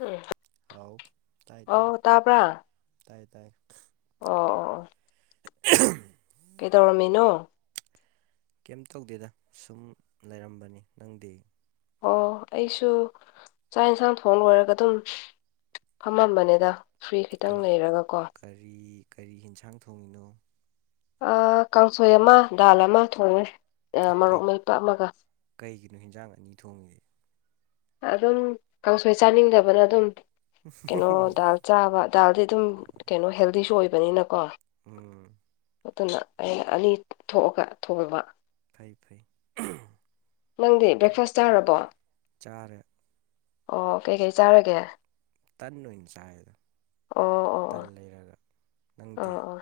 ꯎꯝ ꯍꯥꯎ ꯇꯥꯏ ꯇꯥꯏ ꯑꯧ ꯇꯥꯕ꯭ꯔꯥ ꯇꯥꯏ ꯇꯥꯏ ꯑꯣ ꯑꯣ ꯑꯣ ꯀꯩꯗꯧꯔꯝꯃꯤꯅꯣ ꯀꯩꯝ ꯇꯧꯗꯦꯗ ꯁꯨꯝ ꯂꯩꯔꯝꯕꯅꯤ ꯅꯪꯗꯤ ꯑꯣ ꯑꯩꯁꯨ ꯆꯥꯛ ꯌꯦꯟꯁꯥꯡ ꯊꯣꯡ ꯂꯣꯏꯔꯒ ꯑꯗꯨꯝ ꯐꯝꯃꯝꯕꯅꯦꯗ ꯐ꯭ꯔꯤ ꯈꯤꯇꯪ ꯀꯔꯤ ꯂꯩꯔꯒ ꯀꯣ ꯀꯔꯤ ꯀꯔꯤ ꯌꯦꯟꯁꯥꯡ ꯊꯣꯡꯉꯤꯅꯣ ꯑꯥ ꯀꯥꯡꯁꯣꯏ ꯑꯃ ꯗꯥꯜ ꯑꯃ ꯊꯣꯡꯉꯦ ꯑꯦ ꯀꯩ ꯃꯣꯔꯣꯛ ꯃꯩꯄ ꯑꯃꯒ ꯀꯩꯒꯤꯅꯣ ꯍꯟꯖꯥꯡ ꯑꯅꯤ ꯊꯣꯡꯉꯤ ꯑꯗꯨꯝ ꯀꯥꯡꯁꯣꯏ ꯆꯥꯅꯤꯡꯗꯕꯅ ꯑꯗꯨꯝ ꯀꯩꯅꯣ ꯗꯥꯜ ꯆꯥꯕ ꯗꯥꯜꯗꯤ ꯑꯗꯨꯝ ꯀꯩꯅꯣ ꯍꯦꯜꯗꯤꯁꯨ ꯑꯣꯏꯕꯅꯤꯅꯀꯣ ꯎꯝ ꯑꯗꯨꯅ ꯑꯩꯅ ꯑꯅꯤ ꯊꯣꯛꯑꯒ ꯊꯣꯡꯕ ꯐꯩ ꯐꯩ ꯅꯪꯗꯤ ꯕ꯭ꯔꯦꯛꯐꯥꯁ ꯆꯥꯔ꯭ꯕꯣ ꯆꯔꯦ ꯑꯣ ꯀꯩꯀꯩ ꯆꯥꯔꯒꯦ ꯇꯟ ꯑꯣꯏꯅ ꯆꯥꯏꯌꯦꯗ ꯑꯣ ꯑꯣ ꯑꯣ ꯇꯟ ꯂꯩꯔꯒ ꯅꯪꯗꯤ ꯑꯣ ꯑꯣ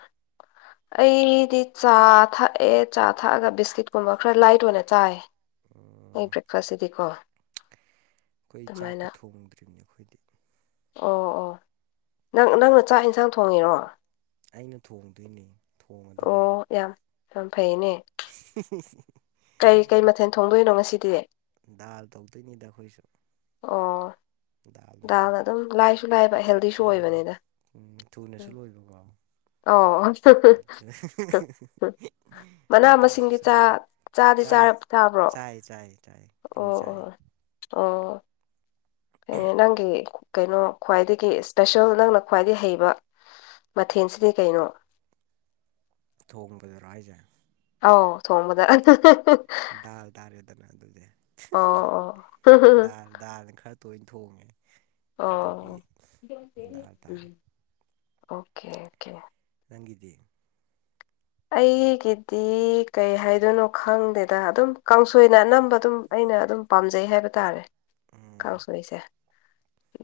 ꯑꯩꯗꯤ ꯆꯥ ꯊꯛꯑꯦ ꯆꯥ ꯊꯛꯑꯒ ꯕꯤꯁꯀꯤꯠ ꯀꯨꯝꯕ ꯈꯔ ꯂꯥꯏꯠ ꯑꯣꯏꯅ ꯆꯥꯏ ꯑꯩ ꯕ꯭ꯔꯦꯛꯐꯥꯁꯁꯤꯗꯤꯀꯣ ꯈꯣꯏ ꯆꯥꯛꯀ ꯑꯗꯨꯃꯥꯏꯅ ꯊꯨꯝ ꯊꫭꯡꯗ꯭ꯔꯤꯅꯤ ꯑꯈꯣꯢꯗꯤ ꯑꯣ ꯑꯣ ꯅꯪ -ꯅꯪꯅ ꯆꯥꯛ ꯏꯟꯁꯥꯡ ꯊꯣꯡꯉꯤꯔꯣ ꯑꯩꯅ ꯊꯣꯡꯗꯣꯏꯅꯦ ꯑꯣ ꯌꯥꯝ -ꯌꯥꯝ ꯐꯩꯌꯦꯅꯦ [unintelligible] ꯀꯩ -ꯀꯩ ꯃꯊꯦꯜ ꯊꯣꯡꯗꯣꯏꯅꯣ ꯉꯁꯤꯗꯤ ꯗꯥꯜ ꯇꯧꯗꯣꯏꯅꯤꯗ ꯑꯈꯣꯏꯁꯨ ꯑꯣ ꯐꯩ ꯗꯥꯜꯅ ꯑꯗꯨꯝ ꯂꯥꯏꯁꯨ ꯂꯥꯏꯕ ꯍꯦꯜ- ꯃꯥꯅꯤ ꯎꯝ ꯊꯨꯅꯁꯨ ꯂꯣꯏꯕꯀꯣ ꯑꯣ [unintelligible] ꯃꯅꯥ ꯃꯇꯝꯁꯨ ꯃꯁꯤꯡꯗꯤ ꯆꯪꯗꯦ ꯆꯥ ꯆꯥꯗꯤ ꯆꯥꯏ ꯆꯥꯕ꯭ꯔꯣ -ꯆꯥꯏ ꯆꯥꯏ ꯆꯥꯏ ꯂꯣꯏ ꯑꯣ ꯆꯥꯏꯌꯦ ꯑꯣ ꯑꯣ ꯑꯦ ꯅꯪꯒꯤ ꯀꯩꯅꯣ ꯈ꯭ꯋꯥꯏꯗꯒꯤ ꯁ꯭ꯄꯦꯁ꯭ꯌꯦꯜ ꯅꯪꯅ ꯈ꯭ꯋꯥꯏꯗꯩꯩ ꯍꯩꯕ ꯃꯊꯦꯟꯁꯤꯗꯤ ꯀꯩꯅꯣ ꯊꯣꯡꯕꯗꯔꯣ ꯍꯥꯏꯖꯦ ꯑꯥꯎ ꯊꯣꯡꯕꯗ [unintelligible] ꯗꯥꯜ ꯇꯥꯔꯦꯗꯅ ꯑꯗꯨꯗꯤ ꯑꯣ ꯑꯣ [unintelligible] ꯗꯥꯜ ꯗꯥꯜꯅ ꯈꯔ ꯇꯣꯏꯅ ꯊꯣꯡꯉꯦ ꯑꯗꯨꯒꯤ ꯑꯣ ꯗꯥꯜ [unintelligible] ꯇꯥꯔꯦ ꯎꯝ ꯑꯣꯀꯦ ꯑꯣꯀꯦ ꯅꯪꯒꯤꯗꯤ ꯑꯩꯒꯤꯗꯤ ꯀꯩ ꯍꯥꯏꯗꯣꯏꯅꯣ ꯈꯪꯗꯦꯗ ꯑꯗꯨꯝ ꯀꯥꯡꯁꯣꯏꯅ ꯑꯅꯝꯕ ꯑꯗꯨꯝ ꯑꯩꯅ ꯑꯗꯨꯝ ꯄꯥꯝꯖꯩ ꯍꯥꯏꯕ ꯇꯥꯔꯦ ꯎꯝ ꯀꯥꯡꯁꯣꯏꯁꯦ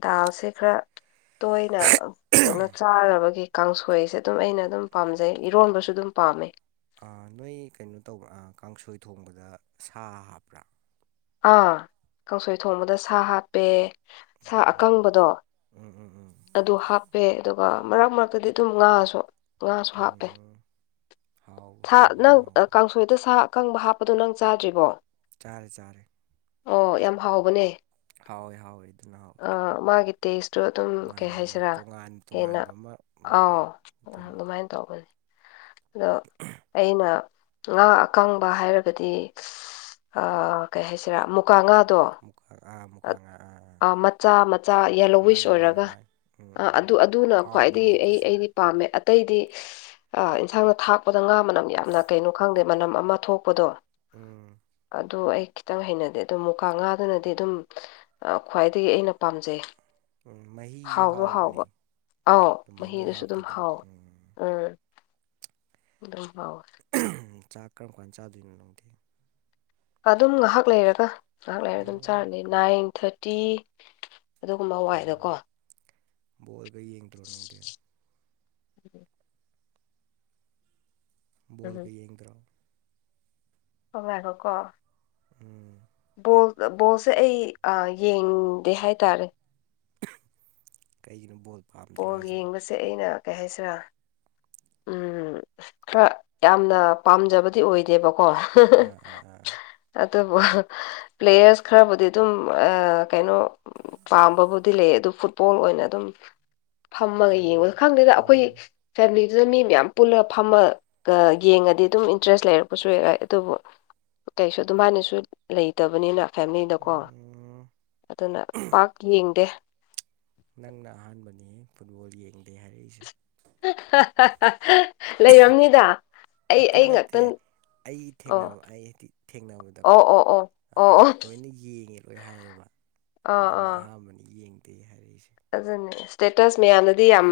ꯗꯥꯜꯁꯦ ꯈꯔ ꯇꯣꯏꯅ ꯑꯞ - ꯀꯩꯅꯣ ꯆꯥꯔꯕꯒꯤ ꯀꯥꯡꯁꯣꯏꯁꯦ ꯑꯗꯨꯝ ꯑꯩꯅ ꯑꯗꯨꯝ ꯄꯥꯝꯖꯩ ꯏꯔꯣꯟꯕꯁꯨ ꯑꯗꯨꯝ ꯄꯥꯝꯃꯦ ꯑꯥ ꯅꯣꯏ ꯀꯩꯅꯣ ꯇꯧꯕ꯭ꯔꯥ ꯑꯥ ꯀꯥꯡꯁꯣꯏ ꯊꯣꯡꯕꯗ ꯁꯥ ꯍꯥꯞꯄ꯭ꯔꯥ ꯑꯥ ꯀꯥꯡꯁꯣꯏ ꯊꯣꯡꯕꯗ ꯁꯥ ꯍꯥꯞꯄꯦ ꯁꯥ ꯎꯝ ꯑꯀꯪꯕꯗꯣ ꯎꯝ ꯎꯝ ꯎꯝ ꯑꯗꯨ ꯍꯥꯞꯄꯦ ꯑꯗꯣ - ꯒ ꯃꯔꯛ ꯃꯔꯛꯇꯗꯤ ꯑꯗꯨꯝ ꯉꯥꯁꯨ ꯉꯥꯁꯨ ꯍꯥꯞꯄꯦ ꯎꯝ ꯍꯥꯎ ꯊꯥ ꯍꯥꯎꯕꯅꯤ -ꯅꯪ ꯑꯥ ꯍꯥꯎꯕꯅꯤ ꯀꯥꯡꯁꯣ - ꯅꯣꯏꯗ ꯁꯥ ꯑꯀꯪꯕ ꯍꯥꯞꯄꯗꯣ ꯅꯪ ꯆꯥꯗ꯭ꯔꯤꯕꯣ ꯆꯥꯔꯦ ꯆꯥꯔꯦ ꯑꯣ ꯌꯥꯝ ꯍꯥꯎꯕꯅꯦ ꯍꯥꯎꯋꯦ ꯍꯥꯎꯋꯦ ꯑꯗꯨꯅ ꯍꯥꯎꯋꯦ ꯑꯥ ꯃꯥꯒꯤ ꯇꯦꯁꯇꯨ ꯑꯗꯨꯝ ꯀꯩ ꯃꯥꯅꯦ ꯃꯥꯅꯦ ꯍꯥꯏꯁꯤꯔꯥ ꯇꯣꯉꯥꯟ ꯍꯦꯟꯅ ꯇꯣꯉꯥꯟꯕ ꯑꯃ ꯎꯝ ꯑꯥꯎ ꯑꯗꯨꯅ ꯑꯗꯨꯃꯥꯏ ꯇꯧꯕꯅꯦ ꯑꯗꯣ ꯑꯩꯅ ꯉꯥ ꯑꯀꯪꯕ ꯍꯥꯏꯔꯒꯗꯤ [unintelligible] ꯑꯥ ꯀꯩ ꯍꯥꯏꯁꯤꯔꯥ ꯃꯨꯀꯥ ꯉꯥꯗꯣ ꯃꯨꯀꯥ ꯑꯥ ꯃꯨꯀꯥ ꯑꯠ ꯉꯥ ꯑꯥ ꯃꯆꯥ ꯃꯆꯥ ꯌꯦꯂꯣꯋꯤꯁ ꯃꯥꯅꯦ ꯃꯥꯅꯦ ꯑꯣꯏꯔꯒ ꯃꯥꯅꯦ ꯎꯝ ꯑ ꯎꯝ ꯑꯗꯨ -ꯑꯗꯨꯅ ꯍꯥꯎꯕꯅꯦ ꯈ꯭ꯋꯥꯏꯗꯒꯤ ꯑꯩ ꯑꯗꯨꯁꯨ -ꯑꯩꯗꯤ ꯄꯥꯝꯃꯦ ꯑꯠ - ꯇꯩꯗꯤ [unintelligible] ꯑꯥ ꯏꯟꯁꯥꯡꯗ ꯊꯥꯛꯄꯗ ꯉꯥ ꯃꯅꯝ ꯌꯥꯝꯅ ꯀꯩꯅꯣ ꯈꯪꯗꯦ ꯃꯅꯝ ꯑꯃ ꯊꯣꯛꯄꯗꯣ ꯎꯝ ꯑꯗꯨ ꯑꯩ ꯈꯤꯇꯪ ꯍꯩꯅꯗꯦ ꯑꯗꯨ ꯃꯨꯀꯥ ꯉꯥꯗꯨꯅꯗꯤ ꯑꯗꯨꯝ ꯑꯥ ꯈ꯭ꯋꯥꯏꯗꯒꯤ ꯑꯩꯅ ꯄꯥꯝꯖꯩ ꯎꯝ ꯃꯍꯤꯁꯨ ꯍꯥꯎꯖꯨ ꯍꯥꯎꯕꯅꯦ ꯍꯥꯎꯕ ꯑꯥꯎ ꯑꯗꯨꯃꯥꯏꯅ ꯃꯍꯤꯗꯨꯁꯨ ꯑꯗꯨꯝ ꯍꯥꯞꯄꯗꯣ ꯍꯥꯎꯋꯦ ꯎꯝ ꯎꯝ ꯑꯗꯨꯝ ꯍꯥꯎ ꯆꯥꯛ ꯀꯔꯝ ꯀꯥꯟꯅ ꯆꯥꯗꯣꯏꯅꯣ ꯅꯨꯡꯗꯤ ꯑꯗꯨꯝ ꯉꯥꯏꯍꯥꯛ ꯂꯩꯔꯒ ꯉꯥꯏꯍꯥꯛ ꯂꯩꯔꯒ ꯑꯗꯨꯝ ꯎꯝ ꯆꯥꯔꯅꯤ ꯅꯥꯏꯟ ꯊꯥꯔꯇꯤ ꯑꯗꯨꯒꯨꯝꯕ ꯎꯝ ꯋꯥꯏꯗꯀꯣ ꯕꯣꯜꯒ ꯌꯦꯡꯗ꯭ꯔꯣ ꯪꯗꯤꯦ ꯎꯝ ꯣꯜꯒꯦ ꯌꯦꯟꯗ꯭ꯔꯥꯎ ꯑꯣꯕꯥꯥꯏꯒꯣ ꯀꯣ ꯎꯝ ꯕꯣꯜ ꯕꯣꯜꯁꯦ ꯑꯩ ꯌꯦꯡꯗꯦ ꯍꯥꯏꯇꯥꯔꯦ ꯀꯩꯒꯤꯅꯣ ꯕꯣꯠ ꯄꯣꯜ ꯌꯦꯡꯕꯁꯦ ꯑꯩꯅ ꯀꯩ ꯍꯥꯏꯁꯤꯔꯥ ꯎꯝ ꯑ ꯈꯔ ꯌꯥꯝꯅ ꯄꯥꯝꯖꯕꯗꯤ ꯑꯣꯏꯗꯦꯕꯀꯣ ꯑꯣꯣ ꯑꯥ ꯑꯥ ꯑꯥ ꯑꯗꯨꯕꯨ ꯄ꯭ꯂꯦꯌꯔꯁ ꯈꯔꯕꯨꯗꯤ ꯑꯗꯨꯝ ꯀꯩꯅꯣ ꯄꯥꯝꯕꯕꯨꯗꯤ ꯂꯩ ꯑꯗꯨ ꯐꯨꯠꯕꯣꯜ ꯑꯣꯏꯅ ꯑꯗꯨꯝ ꯐꯝꯃꯒ ꯎꯝ ꯌꯦꯡꯕꯗ ꯈꯪꯗꯦꯗ ꯑꯩꯈꯣꯏ ꯎꯝ ꯐꯦꯃꯤꯂꯤꯗꯨꯗ ꯃꯤ ꯃꯌꯥꯝ ꯄꯨꯜꯂꯒ ꯐꯝꯃ ꯌꯦꯡꯉꯗꯤ ꯑꯗꯨꯝ ꯏꯟꯇꯔꯦꯁ ꯂꯩꯔꯛꯄꯁꯨ ꯌꯥ ꯑꯗꯨꯕꯨ ꯀꯩꯁꯨ ꯑꯗꯨꯝ ꯍꯥꯏꯥꯏꯅꯁꯨ ꯂꯩꯇꯕꯅꯤꯅ ꯐꯦꯃꯤꯂꯤꯗꯀꯣ ꯎꯝ ꯑꯗꯨꯅ ꯄꯥꯛ ꯌꯦꯡꯗꯦ ꯅꯪꯅ ꯑꯍꯥꯟꯕꯅꯤ ꯐꯨꯠꯕꯣꯜ ꯌꯦꯡꯗꯦ ꯍꯥꯏꯔꯛꯏꯁꯦ ꯂꯩꯔꯝꯅꯤꯗ ꯑꯩ ꯑꯩ ꯉꯥꯛꯇ ꯑꯩꯒꯤ ꯊꯦꯡꯅꯕ ꯑꯩ ꯍꯥꯏꯗꯤ ꯊꯦꯡꯅꯕꯗꯀꯣ ꯑꯣ ꯑꯣ ꯑꯣ ꯑꯣ ꯑꯣ ꯂꯣꯏꯅ ꯌꯦꯡꯉꯦ ꯂꯣꯏ ꯍꯥꯏꯌꯦꯕ ꯑꯥ ꯅꯪꯅ ꯑꯍꯥꯟꯕꯅꯤ ꯌꯦꯡꯗꯦ ꯍꯥꯏꯔꯛꯏꯁꯦ ꯑꯗꯨꯖꯅꯦ ꯁ꯭ꯇꯦꯇꯁ ꯃꯌꯥꯝꯗꯗꯤ ꯌꯥꯝ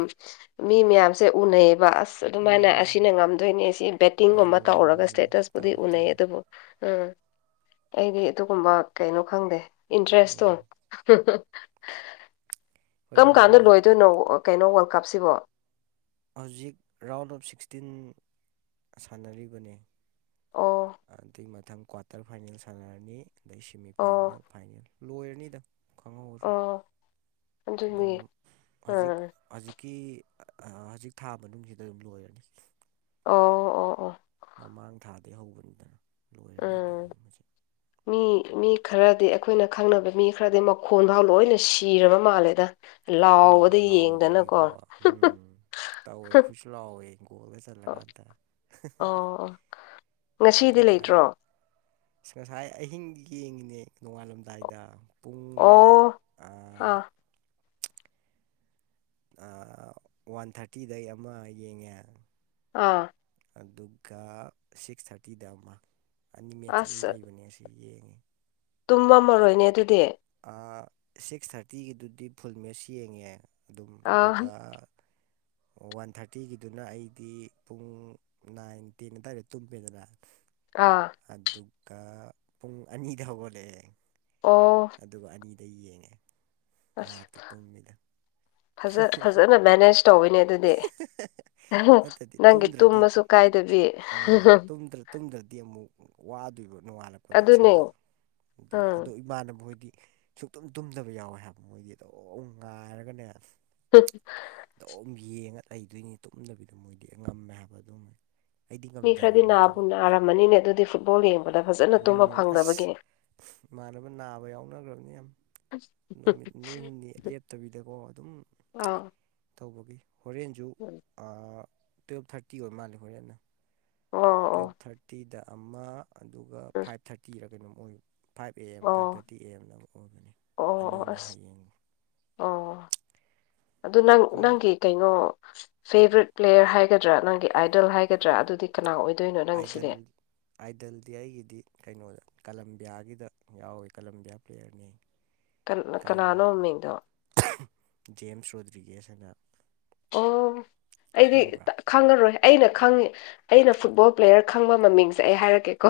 ꯃꯤ ꯃꯌꯥꯝꯁꯦ ꯎꯅꯩꯌꯦꯕ ꯑꯁ ꯑꯗꯨꯃꯥꯏꯅ ꯑꯁꯤꯅ ꯎꯝ ꯉꯝꯗꯣꯏꯅꯦ ꯁꯤ ꯕꯦꯠꯇꯤꯡꯒꯨꯝꯕ ꯃꯥꯅꯦ ꯃꯥꯅꯦ ꯇꯧꯔꯒ ꯃꯥꯅꯦ ꯁ꯭ꯇꯦꯇꯁꯄꯨꯗꯤ ꯇꯧꯋꯦ ꯎꯅꯩ ꯇꯧꯋꯦ ꯑꯗꯨꯕꯨ ꯎꯝ ꯑꯩꯗꯤ ꯑꯗꯨꯒꯨꯝꯕ ꯀꯩꯅꯣ ꯈꯪꯗꯦ ꯏꯟꯇꯔꯦꯁꯇꯣ ꯍꯥ ꯎꯝ [unintelligible] ꯍꯣꯏꯗ ꯀꯔꯝ ꯃꯤ ꯀꯥꯟꯗ ꯃꯤ ꯂꯣꯏꯗꯣꯏꯅꯣ ꯀꯩꯅꯣ ꯋꯥꯔꯜ ꯀꯞꯁꯤꯕꯣ ꯍꯧꯖꯤꯛ ꯔꯥꯎꯟ ꯑꯣꯐ ꯁꯤꯛꯁꯇꯤꯟ ꯁꯥꯟꯅꯔꯤꯕꯅꯦ ꯑꯣ ꯑꯗꯨꯒꯤ ꯃꯊꯪ ꯀ꯭ꯋꯥꯇꯔ ꯐꯥꯏꯅꯦꯜ ꯁꯥꯟꯅꯔꯅꯤ ꯑꯗꯩ ꯁꯦꯃꯤ ꯑꯣ ꯐꯥꯏꯅꯦꯜ ꯐꯥꯏꯅꯦꯜ ꯂꯣꯏꯔꯅꯤꯗ ꯈꯪꯍꯧꯁꯨ ꯑꯣ ꯑꯗꯨꯝ ꯑꯗꯨꯅꯤ ꯍꯧꯖꯤꯛ ꯑꯥ ꯍꯧꯖꯤꯛꯀꯤ ꯍꯧꯖꯤꯛ ꯊꯥ ꯃꯅꯨꯡꯁꯤꯗ ꯑꯗꯨꯝ ꯂꯣꯏꯔꯅꯤ ꯑꯣ ꯑꯣ ꯑꯣ ꯃꯃꯥꯡ ꯊꯥꯗꯒꯤ ꯍꯧꯕꯅꯤꯗꯅ ꯂꯣꯏꯔꯅꯤ ꯑꯗꯨ ꯎꯝ ꯃꯁꯤ ꯃꯤ ꯃꯤ ꯈꯔꯗꯤ ꯑꯩꯈꯣꯏꯅ ꯈꯪꯅꯕ ꯃꯤ ꯈꯔꯗꯤ ꯃꯈꯣꯟꯐꯥꯎ ꯂꯣꯏꯅ ꯁꯤꯔꯕ ꯃꯥꯜꯂꯦꯗ ꯑꯥ ꯂꯥꯎꯕꯗ ꯌꯦꯡꯗꯅꯀꯣ ꯂꯥꯎꯕꯒꯤꯀꯣ ꯎꯝ ꯇꯧꯒꯤ ꯈꯨꯁꯨ ꯂꯥꯛꯑꯣꯒꯣꯜꯗ ꯑꯣ ꯆꯜꯂꯒꯥꯟꯗ ꯑꯣ ꯉꯁꯤꯗꯤ ꯅꯨꯡꯉꯥꯏ ꯂꯩꯇ꯭ꯔꯣ ꯑ ꯉꯁꯥꯏ ꯑꯍꯤꯡꯗꯤ ꯌꯦꯡꯉꯤꯅꯦ ꯅꯣꯡꯉꯥꯜꯂꯝꯗꯥꯏꯗ ꯄꯨꯡꯅꯦ ꯑꯣ ꯑꯥ ꯋꯥꯟ ꯊꯥꯔꯇꯤꯗꯩ ꯑꯃ ꯌꯦꯡꯉꯦ ꯑꯥ ꯑꯗꯨꯒ ꯁꯤꯛꯁ ꯊꯥꯔꯇꯤꯗ ꯑꯃ ꯑꯅꯤ ꯃꯦꯠꯁ ꯑꯅꯤ ꯑꯁ ꯂꯩꯕꯅꯦ ꯑꯁꯤ ꯌꯦꯡꯉꯦ ꯇꯨꯝꯃꯝꯃꯔꯣꯏꯅꯦ ꯑꯗꯨꯗꯤ ꯁꯤꯛꯁ ꯊꯥꯔꯇꯤꯒꯤꯗꯨꯗꯤ ꯐꯨꯜ ꯃꯦꯁ ꯌꯦꯡꯉꯦ ꯑꯗꯨꯝ ꯑꯥ ꯑꯗꯨꯒ ꯋꯥꯟ ꯊꯥꯔꯇꯤꯒꯤꯗꯨꯅ ꯑꯩꯗꯤ ꯄꯨꯡ ꯅꯥꯏꯟꯇꯤꯟ ꯇꯔꯦ ꯇꯨꯝꯕꯤꯗꯅ ꯑꯥ ꯑꯗꯨꯒ ꯄꯨꯡ ꯑꯅꯤꯗ ꯍꯧꯒꯠꯂꯛꯑꯦ ꯑꯣ ꯑꯗꯨꯒ ꯑꯅꯤꯗ ꯌꯦꯡꯉꯦ ꯑꯁ ꯉꯥꯏꯍꯥꯛꯇꯤ ꯇꯨꯝꯃꯤꯗ ꯐꯖ ꯐꯖꯅ ꯃꯦꯅꯦꯖ ꯇꯧꯕꯋꯤꯅꯦ ꯑꯗꯨꯗꯤ ꯅꯠꯇ꯭ꯔꯗꯤ ꯅꯪꯒꯤ ꯇꯨꯝꯗ꯭ꯔꯗꯤ ꯇꯨꯝꯃꯁꯨ ꯀꯥꯏꯗꯕꯤ ꯇꯨꯝꯗꯗꯤ ꯑꯃꯨꯛ ꯋꯥꯗꯣꯏꯕ ꯅꯣꯡꯉꯥꯜꯂꯛꯄ ꯑꯩꯗ ꯏꯁꯥ ꯑꯗꯨꯅꯦ ꯑꯗꯨ ꯑꯗꯣ ꯎꯝ ꯏꯃꯥꯟꯅꯕꯅꯕꯣꯏꯗꯤ ꯁꯨꯛꯇꯨꯝ ꯇꯨꯝꯗꯕ ꯌꯥꯎꯋꯦ ꯍꯥꯏꯕ ꯃꯣꯏꯗꯤ ꯑꯗꯣ ꯉꯥꯏꯔꯒꯅꯦ ꯍ ꯑꯗꯨꯝ ꯌꯦꯡꯉ ꯂꯩꯗꯣꯏꯅꯤ ꯇꯨꯝꯗꯕꯤꯗ ꯃꯣꯏꯗꯤ ꯉꯝꯃꯦ ꯍꯥꯏꯕ ꯑꯗꯨꯝꯅꯤ ꯑꯩꯗꯤ ꯉꯝꯗ꯭ꯔꯦ ꯍꯥꯏꯅ ꯑꯗꯨꯃꯥꯏꯅ ꯇꯧꯋꯤ ꯑꯃꯅꯤꯅꯦ ꯑꯗꯨꯗꯤ ꯐꯨꯠꯕꯣꯜ ꯌꯦꯡꯕꯗ ꯐꯖꯅ ꯇꯨꯝꯕ ꯎꯝ ꯑꯁ ꯐꯪꯗꯕꯒꯤ ꯃꯥꯟꯅꯕ ꯅꯥꯕ ꯌꯥꯎꯅꯈ꯭ꯔꯕꯅꯤ ꯌꯥꯝ ꯅꯨꯃꯤꯠ ꯅꯤ ꯍꯨꯝꯅꯤ ꯂꯦꯞꯇꯕꯤꯗꯀꯣ ꯑꯗꯨꯝ ꯑꯥ ꯇꯧꯕꯒꯤ ꯍꯣꯔꯦꯟꯁꯨ ꯇꯨꯋꯦꯜꯞ ꯊꯥꯔꯇꯤ ꯑꯣꯏ ꯃꯥꯜꯂꯦ ꯍꯣꯔꯦꯟꯅ ꯑꯣ ꯑꯣ ꯇꯨꯋꯦꯜꯞ ꯊꯥꯔꯇꯤꯗ ꯑꯃ ꯑꯗꯨꯒ ꯎꯝ ꯐꯥꯏꯞ ꯊꯥꯔꯇꯤꯔ ꯀꯩꯅꯣꯝ ꯑꯣꯏ ꯐꯥꯏꯚ ꯑꯦ ꯑꯦꯝ ꯐꯥꯏꯚ ꯑꯣ ꯊꯥꯔꯇꯤ ꯑꯦ ꯑꯦꯝꯗ ꯑꯃ ꯑꯣꯏꯕꯅꯤ ꯑꯅꯤꯅꯤ ꯍꯌꯦꯡ ꯑ ꯑꯗꯨ ꯅꯪ ꯑꯩꯈꯣꯏꯅ ꯅꯪꯒꯤ ꯀꯩꯅꯣ ꯐꯦꯕꯔꯥꯏꯠ ꯄ꯭ꯂꯦꯌꯔ ꯍꯥꯏꯒꯗ꯭ꯔꯥ ꯅꯪꯒꯤ ꯑꯥꯏꯗꯜ ꯍꯥꯏꯒꯗ꯭ꯔꯥ ꯑꯗꯨꯗꯤ ꯀꯅꯥ ꯑꯣꯏꯗꯣꯏꯅꯣ ꯑꯥꯏꯗꯜ ꯅꯪꯒꯤꯁꯤꯗꯤ ꯑꯥꯏꯗꯜꯗꯤ ꯑꯩꯒꯤꯗꯤ ꯀꯩꯅꯣꯗ ꯀꯂꯝꯕꯤꯌꯥꯒꯤꯗ ꯌꯥꯎꯋꯦ ꯀꯂꯝꯕꯤꯌꯥ ꯄ꯭ꯂꯦꯌꯔꯅꯦ ꯀ ꯀꯅꯥꯅꯣꯃꯤꯗꯣ ꯖꯦꯝꯁ ꯔꯣꯗ꯭ꯔꯤꯒꯦꯁ ꯍꯥꯏꯅ ꯑꯣ ꯑꯩꯗꯤ ꯈꯪꯕ꯭ꯔꯥ ꯈꯪꯉꯔꯣꯏ ꯑꯩꯅ ꯈꯪꯉꯤ ꯑꯩꯅ ꯐꯨꯠꯕꯣꯜ ꯄ꯭ꯂꯦꯌꯔ ꯈꯪꯕ ꯃꯃꯤꯡꯁꯦ ꯑꯩ ꯍꯥꯏꯔꯛꯀꯦꯀꯣ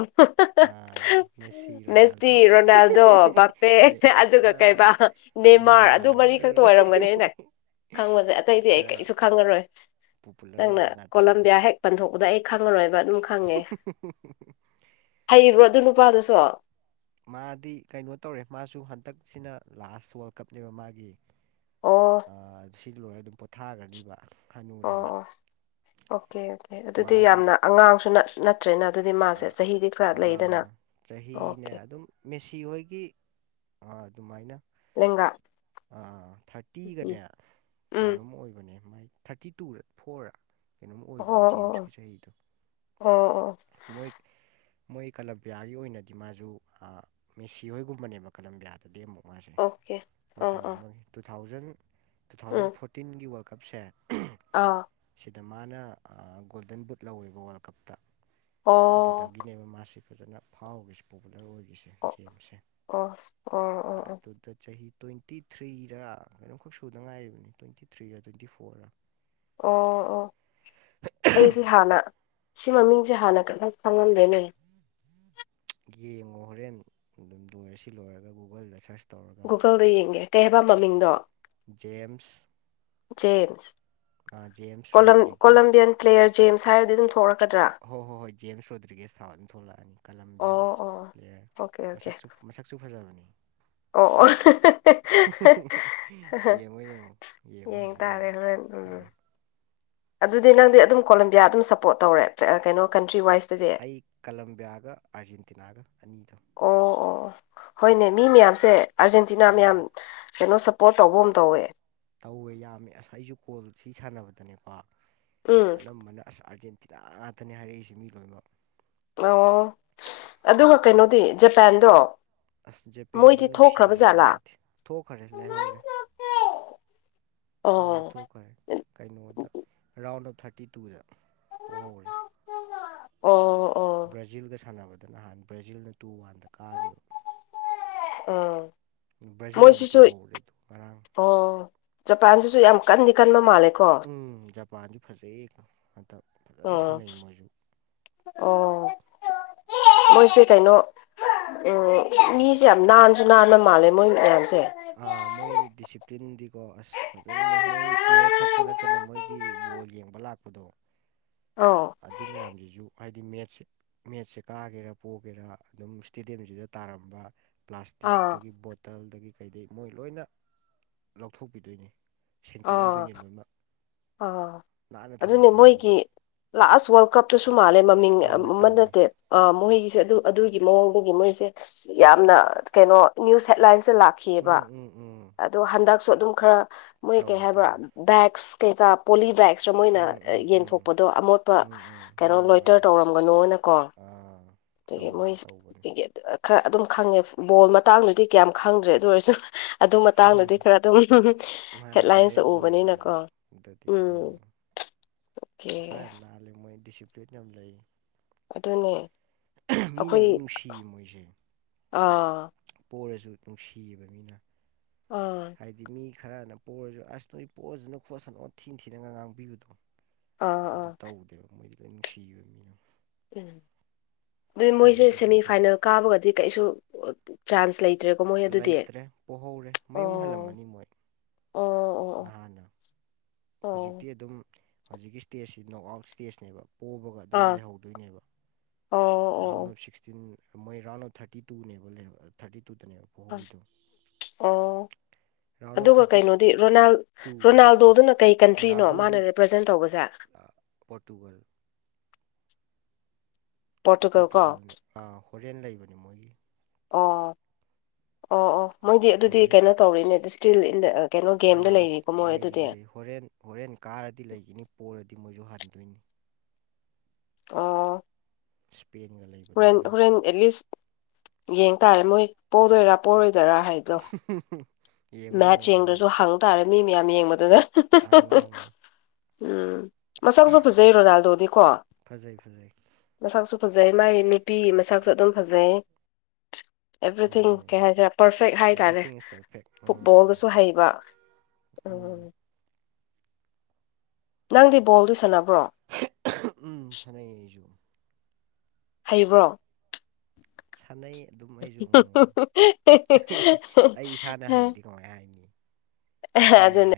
ꯃꯦꯁꯤ ꯃꯦꯁꯤ ꯔꯣꯅꯥꯜꯗꯣ ꯔꯣꯅꯥꯜꯗꯣ ꯕꯄꯦ ꯑꯗꯨꯒ ꯀꯩꯕꯥ ꯃꯦꯟꯃꯥꯔ ꯑꯗꯨ ꯃꯔꯤꯈꯛꯇ ꯅꯦꯃꯥꯔ ꯑꯣꯏꯔꯝꯒꯅꯦꯩꯅ ꯈꯪꯕꯁꯦ ꯑꯇꯩꯗꯤ ꯑꯩ ꯈꯔ ꯀꯩꯁꯨ ꯈꯪꯉꯔꯣꯏ ꯄꯣꯄꯨꯂꯔ ꯅꯪꯅ ꯑꯣꯏꯕ ꯉꯥꯛꯇꯅꯤ ꯀꯣꯂꯝꯕꯤꯌꯥ ꯍꯦꯛ ꯄꯟꯊꯣꯛꯄꯗ ꯑꯩ ꯈꯪꯉꯔꯣꯏꯕ ꯑꯗꯨꯝ ꯈꯪꯉꯦ ꯍꯩꯔꯤꯕ꯭ꯔꯣ ꯑꯗꯨ ꯅꯨꯄꯥꯗꯨꯁꯨ ꯃꯥꯗꯤ ꯀꯩꯅꯣ ꯇꯧꯔꯦ ꯃꯥꯁꯨ ꯍꯟꯗꯛꯁꯤꯅ ꯂꯥꯁ ꯋꯥꯔꯜ ꯀꯞꯅꯦꯕ ꯃꯥꯒꯤ ꯑꯣ ꯑ ꯁꯤꯗ ꯂꯣꯏꯔ ꯑꯗꯨꯝ ꯄꯣꯊꯥꯈ꯭ꯔꯅꯤꯕ ꯑꯣ ꯍꯅꯨꯔꯦꯕ ꯑꯣ ꯑꯣꯀꯦ ꯑꯣꯀꯦ ꯑꯗꯨꯗꯤ ꯃꯥꯗꯤ ꯌꯥꯝꯅ ꯑꯉꯥꯡꯁꯨ ꯅꯠꯇ꯭ꯔꯦꯅ ꯑꯗꯨꯗꯤ ꯃꯥꯁꯦ ꯆꯍꯤꯗꯤ ꯈꯔ ꯂꯩꯗꯅ ꯆꯍꯤꯅꯦ ꯑꯣꯀꯦ ꯑꯗꯨꯝ ꯃꯦꯁꯤ ꯍꯣꯏꯒꯤ ꯑꯗꯨꯃꯥꯏꯅ ꯂꯦꯡꯒꯥ ꯎꯝ ꯊꯥꯔꯇꯤꯒꯅꯦ ꯎꯝ ꯀꯌꯥꯅꯣꯝ ꯑꯣꯏꯕꯅꯦ ꯃꯥꯏ ꯊꯥꯔꯇꯤ ꯇꯨ ꯐꯣꯔ ꯀꯩꯅꯣꯝ ꯑꯣ ꯑꯣꯏꯕꯅꯤ ꯑꯣ ꯑꯣ ꯖꯦꯝꯁꯀꯤ ꯆꯍꯤꯗꯣ ꯑꯣ ꯑꯣ ꯃꯣꯏ ꯃꯣꯏ ꯀꯂꯝꯕꯤꯌꯥꯒꯤ ꯑꯣꯏꯅꯗꯤ ꯃꯥꯁꯨ ꯃꯤꯁꯤ ꯍꯣꯏꯒꯨꯝꯕꯅꯦꯕ ꯀꯅꯂꯝ ꯌꯥꯗꯦ ꯑꯃꯨꯛ ꯃꯥꯁꯦ ꯑꯣꯀꯦ ꯑꯥ ꯃꯇꯝ ꯑꯥ ꯑꯃꯒꯤ ꯇꯨ ꯊꯥꯎꯖꯟ ꯇꯨ ꯊꯥꯎꯖꯟ ꯎꯝ ꯐꯣꯔꯇꯤꯟꯒꯤ ꯋꯥꯔꯜ ꯀꯞꯁꯦ ꯑꯥ ꯁꯤꯗ ꯃꯥꯅ ꯒꯣꯜꯗꯟ ꯕꯨꯠ ꯂꯧꯋꯦꯕ ꯋꯥꯔꯜ ꯀꯞꯇ ꯑꯣ ꯑꯗꯨꯗꯒꯤ ꯕ ꯃꯥꯁꯤ ꯐꯖꯅ ꯐꯥꯎꯈꯤ ꯄꯣꯄꯨꯂꯔ ꯑꯣꯏꯈꯤꯁꯦ ꯑꯣ ꯒꯦꯝꯁꯦ ꯑꯣ ꯑꯣ ꯑꯣ ꯑꯣ ꯑꯗꯨꯗ ꯆꯍꯤ ꯇ꯭ꯋꯦꯟꯇꯤ ꯊ꯭ꯔꯤꯔ ꯀꯩꯅꯣꯝꯈꯛ ꯁꯨꯗ ꯉꯥꯏꯔꯤꯕꯅꯤ ꯇ꯭ꯋꯦꯟꯇꯤ ꯊ꯭ꯔꯤꯔ ꯇ꯭ꯋꯦꯟꯇꯤ ꯐꯣꯔꯔ ꯑꯣ ꯑꯣ ꯑꯩ ꯔꯤꯍꯥꯅ ꯁꯤ ꯃꯃꯤꯡꯁꯦ ꯍꯥꯟꯅ ꯀ ꯈꯪꯉꯂꯝꯗꯦꯅꯦ ꯌꯦꯡꯉꯣ ꯍꯣꯔꯦꯟ ꯑꯗꯨꯝ ꯂꯣꯏꯔ ꯁꯤ ꯂꯣꯏꯔꯒ ꯒꯨꯒꯜꯗ ꯁꯔꯁ ꯇꯧꯔꯒ ꯒꯨꯒꯜꯗ ꯌꯦꯡꯒꯦ ꯀꯩ ꯍꯥꯏꯕ ꯃꯃꯤꯡꯗꯣ ꯖꯦꯝꯁ ꯖꯦꯝꯁ ꯑ James Rodriguez Colombian player James ꯍꯥꯏꯔꯗꯤ ꯑꯗꯨꯝ ꯊꯣꯛꯂꯛꯀꯗ꯭ꯔꯥ ꯍ ꯍꯣꯏ ꯍꯣꯏ ꯖꯦꯝꯁ ꯔꯣꯗ꯭ꯔꯤꯒꯦꯁ ꯊꯠꯃꯤ ꯊꯣꯛꯂꯛꯑꯅꯤ ꯀꯂꯝꯕꯤꯌꯟ ꯑꯣ ꯑꯣ ꯑꯣꯀꯦ ꯑꯣꯀꯦ ꯃꯁꯛꯁꯨ ꯃꯁꯛꯁꯨ ꯐꯖꯕꯅꯤ ꯑꯣ ꯑꯣ ꯌꯦꯡꯉꯣ ꯌꯦꯡꯉꯣ ꯌꯦꯡꯉꯣ ꯌꯦꯡ ꯍꯧꯖꯤꯛ ꯌꯦꯡꯉꯣ ꯇꯥꯔꯦ ꯍꯣꯔꯦꯟ ꯐꯖ ꯎꯝ ꯑꯗꯨꯗꯤ ꯅꯪꯗꯤ ꯑꯗꯨꯝ ꯀꯣꯂꯦꯝꯣꯕꯤꯌꯥ ꯑꯗꯨꯝ ꯁꯞꯄꯣꯔꯠ ꯇꯧꯔꯦ ꯀꯩꯅꯣ ꯀꯟꯇ꯭ꯔꯤ ꯋꯥꯏꯁ ꯑꯩ ꯀꯂꯝꯕꯤꯌꯥꯒ ꯑꯥꯔꯖꯦꯟꯇꯤꯅꯥꯒ ꯑꯅꯤꯗꯣ ꯑꯣ ꯑꯣ ꯍꯣꯏꯅꯦ ꯃꯤ ꯃꯌꯥꯝꯁꯦ ꯑꯥꯔꯖꯦꯟꯇꯤꯅꯥ ꯎꯝ ꯃꯌꯥꯝ ꯀꯩꯅꯣ ꯁ ꯄꯣꯠ ꯇꯧꯕꯒꯨꯝ ꯇꯧꯋꯦ ꯇꯧꯋꯦ ꯌꯥꯝꯃꯦ ꯑꯁ ꯑꯩꯁꯨ ꯀꯣꯜ ꯁꯤ ꯁꯥꯟꯅꯕꯗꯅꯦꯀꯣ ꯎꯝ ꯑꯅꯝꯕꯅ ꯑꯁ ꯑꯥꯔꯖꯦꯟ ꯇꯤꯅꯥ ꯉꯥꯛꯇꯅꯦ ꯍꯥꯏꯔꯛꯏꯁꯦ ꯃꯤ ꯂꯣꯏꯅꯃꯛ ꯑꯣ ꯑꯗꯨꯒ ꯀꯩꯅꯣꯗꯤ ꯖꯄꯥꯟꯗꯣ ꯑꯁ ꯖꯦꯄꯦꯟꯗꯨ ꯃꯣꯏꯗꯤ ꯅꯨꯡꯁꯤ ꯊꯣꯛꯈ꯭ꯔꯕ ꯖꯥꯠꯂꯥ ꯅꯨꯡꯉꯥꯏꯇꯦ ꯊꯣꯛꯈꯔꯦ ꯂꯩꯍꯧꯔꯦ ꯃꯣꯏ ꯑꯣ ꯏꯊꯣꯛꯈ꯭ꯔꯦ ꯀꯩꯅꯣꯗ ꯔꯥꯎꯟ ꯑꯣꯐ ꯊꯥꯔꯇꯤ ꯇꯨꯗ ꯄꯣꯍꯧꯔꯦ ꯑꯣ ꯑꯣ ꯕ꯭ꯔꯥꯖꯤꯜꯒ ꯁꯥꯟꯅꯕꯗ ꯅꯍꯥꯟ ꯕ꯭ꯔꯥꯖꯤꯜꯅ ꯇꯨ ꯋꯥꯟꯗ ꯀꯥꯈꯤꯕ ꯎꯝ ꯕ꯭ꯔꯥꯖꯤꯜ ꯑꯃꯨꯛ ꯃꯣꯏꯁꯤꯁꯨ ꯄꯨꯍꯧꯔꯦ ꯑꯗꯨ ꯉꯔꯥꯡ ꯑꯣ ꯖꯄꯥꯟꯁꯤꯁꯨ ꯌꯥꯝ ꯀꯟꯗꯤ ꯀꯟꯕ ꯃꯥꯜꯂꯦꯀꯣ ꯎꯝ ꯖꯄꯥꯟꯗꯤ ꯐꯖꯩꯍꯦ ꯍꯟꯇꯛ ꯐꯖꯅ ꯎꯝ ꯁꯥꯟꯅꯩ ꯃꯣꯏꯁꯨ ꯑꯣ ꯃꯣꯏꯁꯦ ꯀꯩꯅꯣ ꯎꯝ ꯃꯤꯁꯦ ꯌꯥꯝ ꯅꯥꯟꯁꯨ ꯅꯥꯕ ꯃꯥꯜꯂꯦ ꯃꯣꯏ ꯃꯌꯥꯝꯁꯦ ꯑꯥ ꯃꯣꯏ ꯗꯤꯁꯤꯄ꯭ꯂꯤꯟꯗꯤꯀꯣ ꯑꯁ ꯐꯖꯅꯅꯦ ꯃꯣꯏ ꯄ꯭ꯂꯦꯌꯔ ꯈꯛꯇ ꯅꯠꯇꯅ ꯃꯣꯏ ꯒꯤ ꯕꯣꯜ ꯌꯦꯡꯕ ꯂꯥꯛꯄꯗꯣ ꯑꯧ ꯑꯗꯨ ꯃꯌꯥꯝꯁꯤꯁꯨ ꯍꯥꯏꯗꯤ ꯃꯦꯠꯁ ꯃꯦꯠꯁꯦ ꯀꯥꯒꯦꯔꯥ ꯄꯣꯛꯒꯦꯔꯥ ꯑꯗꯨꯝ ꯏꯁꯇꯦꯗꯤꯌꯝꯁꯤꯗ ꯇꯥꯔꯝꯕ ꯑꯥ ꯄ꯭ꯂꯥꯁꯇꯤꯛꯇꯒꯤ ꯕꯣꯇꯜꯗꯒꯤ ꯀꯩꯗꯒꯤ ꯃꯣꯏ ꯂꯣꯏꯅ ꯂꯧꯊꯣꯛꯄꯤꯗꯣꯏꯅꯤ ꯑꯥ ꯁꯦꯡꯇꯣꯛꯑꯝꯗꯣꯏꯅꯤ ꯂꯣꯏꯅꯃꯛ ꯑꯥ ꯅꯥꯟꯅ ꯑꯗꯨꯅꯦ ꯊꯝꯃꯝꯗꯣꯏꯅꯤ ꯃꯣꯏꯒꯤ ꯑꯗꯨꯒ ꯂꯥꯁꯠ ꯋꯥꯔꯜ ꯀꯞꯇꯁꯨ ꯃꯥꯜꯂꯦ ꯃꯃꯤꯡ ꯌ ꯇꯧꯋꯦ ꯑꯃ ꯇꯧꯋꯦ ꯅꯠꯇꯦ ꯑ ꯃꯣꯏꯒꯤꯁꯦ ꯑꯗꯨ ꯑꯗꯨꯒꯤ ꯃꯑꯣꯡꯗꯒꯤ ꯃꯣꯏꯁꯦ ꯌꯥꯝꯅ ꯀꯩꯅꯣ ꯅ꯭ꯌꯨꯁ ꯍꯦꯠꯂꯥꯏꯟꯁꯇ ꯂꯥꯛꯀ ꯎꯝ ꯈꯤꯑꯕ ꯎꯝ ꯎꯝ ꯑꯗꯣ ꯍꯟꯗꯛꯁꯨ ꯑꯗꯨꯝ ꯈꯔ ꯃꯣꯏ ꯀꯩ ꯇꯧꯋꯦ ꯍꯥꯏꯕ꯭ꯔꯥ ꯇꯧꯋꯦ ꯕꯦꯛꯁ ꯀꯩꯀꯥ ꯄꯣꯂꯤ ꯕꯦꯛꯁꯔ ꯃꯣꯏꯅ ꯎꯝ ꯎꯝ ꯎꯝ ꯌꯦꯟꯊꯣꯛꯄꯗꯣ ꯑꯃꯣꯠꯄ ꯎꯝ ꯎꯝ ꯀꯩꯅꯣ ꯃꯥꯅꯦ ꯂꯣꯏꯇꯔ ꯃꯥꯅꯦ ꯇꯧꯔꯝꯒꯅꯣꯅꯀꯣ ꯑꯥ ꯑꯗꯒꯤ ꯃꯣꯏ ꯇꯧꯕꯅꯤ ꯇꯧꯕꯅꯤ ꯈꯔ ꯑꯗꯨꯝ ꯈꯪꯉꯦ ꯕꯣꯜ ꯃꯇꯥꯡꯗꯗꯤ ꯀꯌꯥꯝ ꯈꯪꯗ꯭ꯔꯦ ꯑꯗꯨ ꯑꯣꯏꯔꯁꯨ ꯑꯗꯨ ꯃꯇꯥꯡꯗꯗꯤ ꯈꯔ ꯑꯗꯨꯝ ꯃꯥꯅꯦ ꯍꯦꯠꯂꯥꯏꯟꯁꯇ ꯚꯥꯏꯔꯦꯜ ꯑꯣꯏꯕꯅꯤ ꯎꯕꯅꯤꯅꯀꯣ ꯑꯗꯨꯗꯤ ꯑꯥ ꯎꯝ ꯑꯣꯀꯦ ꯃꯁꯥ ꯌꯥꯝ ꯂꯥꯜꯂꯤ ꯃꯣꯏ ꯗꯤꯁꯤꯄ꯭ꯂꯤꯟ ꯌꯥꯝ ꯂꯩ ꯑꯗꯨꯅꯦ ꯃꯤꯅ ꯑꯩꯈꯣꯏ ꯂꯣꯏ ꯅꯨꯡꯁꯤ ꯃꯣꯏꯁꯦ ꯑꯥ ꯄꯔꯁꯨ ꯅꯨꯡꯁꯤꯌꯦꯕ ꯃꯤꯅ ꯑꯣ ꯍꯥꯏꯗꯤ ꯃꯤ ꯈꯔꯅ ꯄꯣꯔꯁꯨ ꯑꯁ ꯅꯣꯏ ꯄꯣꯁꯅꯨ ꯈꯣꯠꯁꯅ ꯊꯤꯟ ꯊꯤꯅꯒ ꯉꯥꯡꯕꯤꯕꯗꯣ ꯑꯥ ꯑꯗꯨ ꯑꯥ ꯇꯧꯗꯦꯕ ꯃꯣꯏꯗꯤ ꯂꯣꯏ ꯅꯨꯡꯁꯤꯕ ꯃꯤꯅ ꯑꯗꯨꯗꯤ ꯐꯩꯌꯦ ꯃꯣꯏꯁꯦ ꯑꯗꯨꯃꯥꯏꯅ ꯇꯧꯕꯅꯤ ꯁꯦꯃꯤꯐꯥꯏꯅꯦꯜ ꯀꯥꯕꯒꯗꯤ ꯀꯩꯁꯨ ꯆꯥꯟꯁ ꯂꯩꯇ꯭ꯔꯦꯀꯣ ꯃꯣꯏ ꯑꯗꯨꯗꯤ ꯂꯩꯇ꯭ꯔꯦ ꯄꯣꯍꯧꯔꯦ ꯃꯌꯨꯝ ꯑꯣ ꯍꯜꯂꯝꯃꯅꯤ ꯃꯣꯏ ꯑꯣ ꯑꯣ ꯅꯍꯥꯟꯅ ꯑꯣ ꯍꯧꯖꯤꯛꯇꯤ ꯑꯗꯨꯝ ꯍꯧꯖꯤꯛꯀꯤ ꯏꯁꯇꯦꯖꯁꯤ ꯅꯣꯛ ꯑꯥꯎꯠ ꯏꯁꯇꯦꯖꯅꯦꯕ ꯄꯣꯕꯒ ꯑꯗꯨꯝ ꯑꯥ ꯂꯩꯍꯧꯗꯣꯏꯅꯦꯕ ꯑꯣ ꯔꯥꯎꯟ ꯑꯣ ꯑꯣꯐ ꯁꯤꯛꯁꯇꯤꯟ ꯃꯣꯏ ꯔꯥꯎꯟ ꯑꯣꯐ ꯊꯥꯔꯇꯤ ꯇꯨꯅꯦꯕ ꯂꯩꯍꯧ ꯊꯥꯔꯇꯤ ꯇꯨꯗꯅꯦꯕ ꯑꯁ ꯄꯣꯍꯧꯋꯤꯗꯣ ꯑꯣ ꯔꯥꯎꯟ ꯑꯣꯐ ꯑꯗꯨꯒ ꯊꯥꯔꯇꯤ ꯀꯩꯅꯣ ꯗꯤ ꯔꯣꯅꯥꯜ ꯇꯨ ꯔꯣꯅꯥꯜꯗꯣꯗꯨꯅ ꯀꯩ ꯀꯟꯇ꯭ꯔꯤꯅꯣ ꯃꯥꯅ ꯔꯣꯅꯥꯜꯗꯣꯒꯤ ꯔꯤꯄ꯭ꯔꯖꯦꯟ ꯇꯧꯕꯁꯦ ꯄꯣꯔꯇꯨꯒꯜ ꯄꯣꯔꯇꯨꯒꯜ ꯀꯣ ꯄꯣꯔꯇꯨꯒꯜꯅꯦ ꯍꯣꯔꯦꯟ ꯂꯩꯕꯅꯦ ꯃꯣꯏꯒꯤ ꯑꯣ ꯑꯣ ꯑꯣ ꯃꯣꯏꯗꯤ ꯑꯗꯨꯗꯤ ꯍꯣꯔꯦꯟ ꯀꯩꯅꯣ ꯇꯧꯔꯤꯅꯦꯗ ꯁ꯭ꯇꯤꯜ ꯏꯟ ꯗ ꯀꯩꯅꯣ ꯒꯦꯝꯗ ꯑꯥ ꯂꯩꯔꯤꯀꯣ ꯃꯣꯏ ꯂꯩꯔꯤ ꯑꯗꯨꯗꯤ ꯂꯩꯔꯤ ꯍꯣꯔꯦꯟ ꯍꯣꯔꯦꯟ ꯀꯥꯔꯗꯤ ꯂꯩꯈꯤꯅꯤ ꯄꯔꯗꯤ ꯃꯣꯏꯁꯨ ꯍꯟꯗꯣꯏꯅꯤ ꯑꯣ ꯁ꯭ꯄꯦꯟꯒ ꯂꯩꯕ ꯍꯣꯔꯦꯟ ꯍꯣꯔꯦꯟ ꯑꯦꯠꯂꯤꯁ ꯌꯦꯡ ꯇꯥꯔꯦ ꯃꯣꯏ ꯄꯧꯗꯣꯏꯔ ꯄꯔꯣꯏꯗꯣꯏꯔꯥ ꯍꯥꯏꯗꯤ ꯎ ꯃꯦꯠꯁ ꯌꯦꯡꯗ꯭ꯔꯁꯨ ꯍꯪ ꯇꯥꯔꯦ ꯃꯤ ꯃꯌꯥꯝ ꯌꯦꯡꯕꯗꯨꯗ ꯍꯪꯉꯣ ꯍꯪꯉꯣ ꯎꯝ ꯃꯁꯛꯁꯨ ꯐꯖꯩ ꯔꯣꯅꯥꯜꯗꯣꯅꯤꯀꯣ ꯐꯖꯩ ꯐꯖꯩ ꯃꯁꯥꯛꯁꯨ ꯐꯖꯩ ꯃꯥꯏ ꯅꯨꯄꯤ ꯃꯁꯥꯛꯁꯨ ꯑꯗꯨꯝ ꯐꯖꯩ ꯑꯦꯚ꯭ꯔꯤꯊꯤꯡ ꯎꯝ ꯀꯩ ꯍꯥꯏꯁꯤꯔꯦ ꯄꯔꯐꯦꯛ ꯍꯥꯏꯇꯥꯔꯦ ꯑꯦꯕ꯭ꯔꯤꯊꯤꯡ ꯏꯁ ꯄꯔ ꯐꯦꯛ ꯐꯨꯠꯕꯣꯜꯒꯁꯨ ꯍꯩꯕ ꯎꯝ ꯅꯪꯗꯤ ꯕꯣꯜꯗꯨ ꯁꯥꯟꯅꯕ꯭ꯔꯣ ꯎꯝ ꯁꯥꯟꯅꯩ ꯑꯩꯁꯨ ꯍꯥꯏꯔꯤꯕ꯭ꯔꯣ ꯁꯥꯟꯅꯩ ꯑꯗꯨꯝ ꯑꯩꯁꯨ ꯑꯩ ꯏꯁꯥꯅ ꯍꯩꯗꯤ ꯀꯃꯥꯏ ꯍꯥꯏꯅꯤ ꯃꯤꯅ ꯑꯗꯨꯅꯦ ꯍꯥꯏ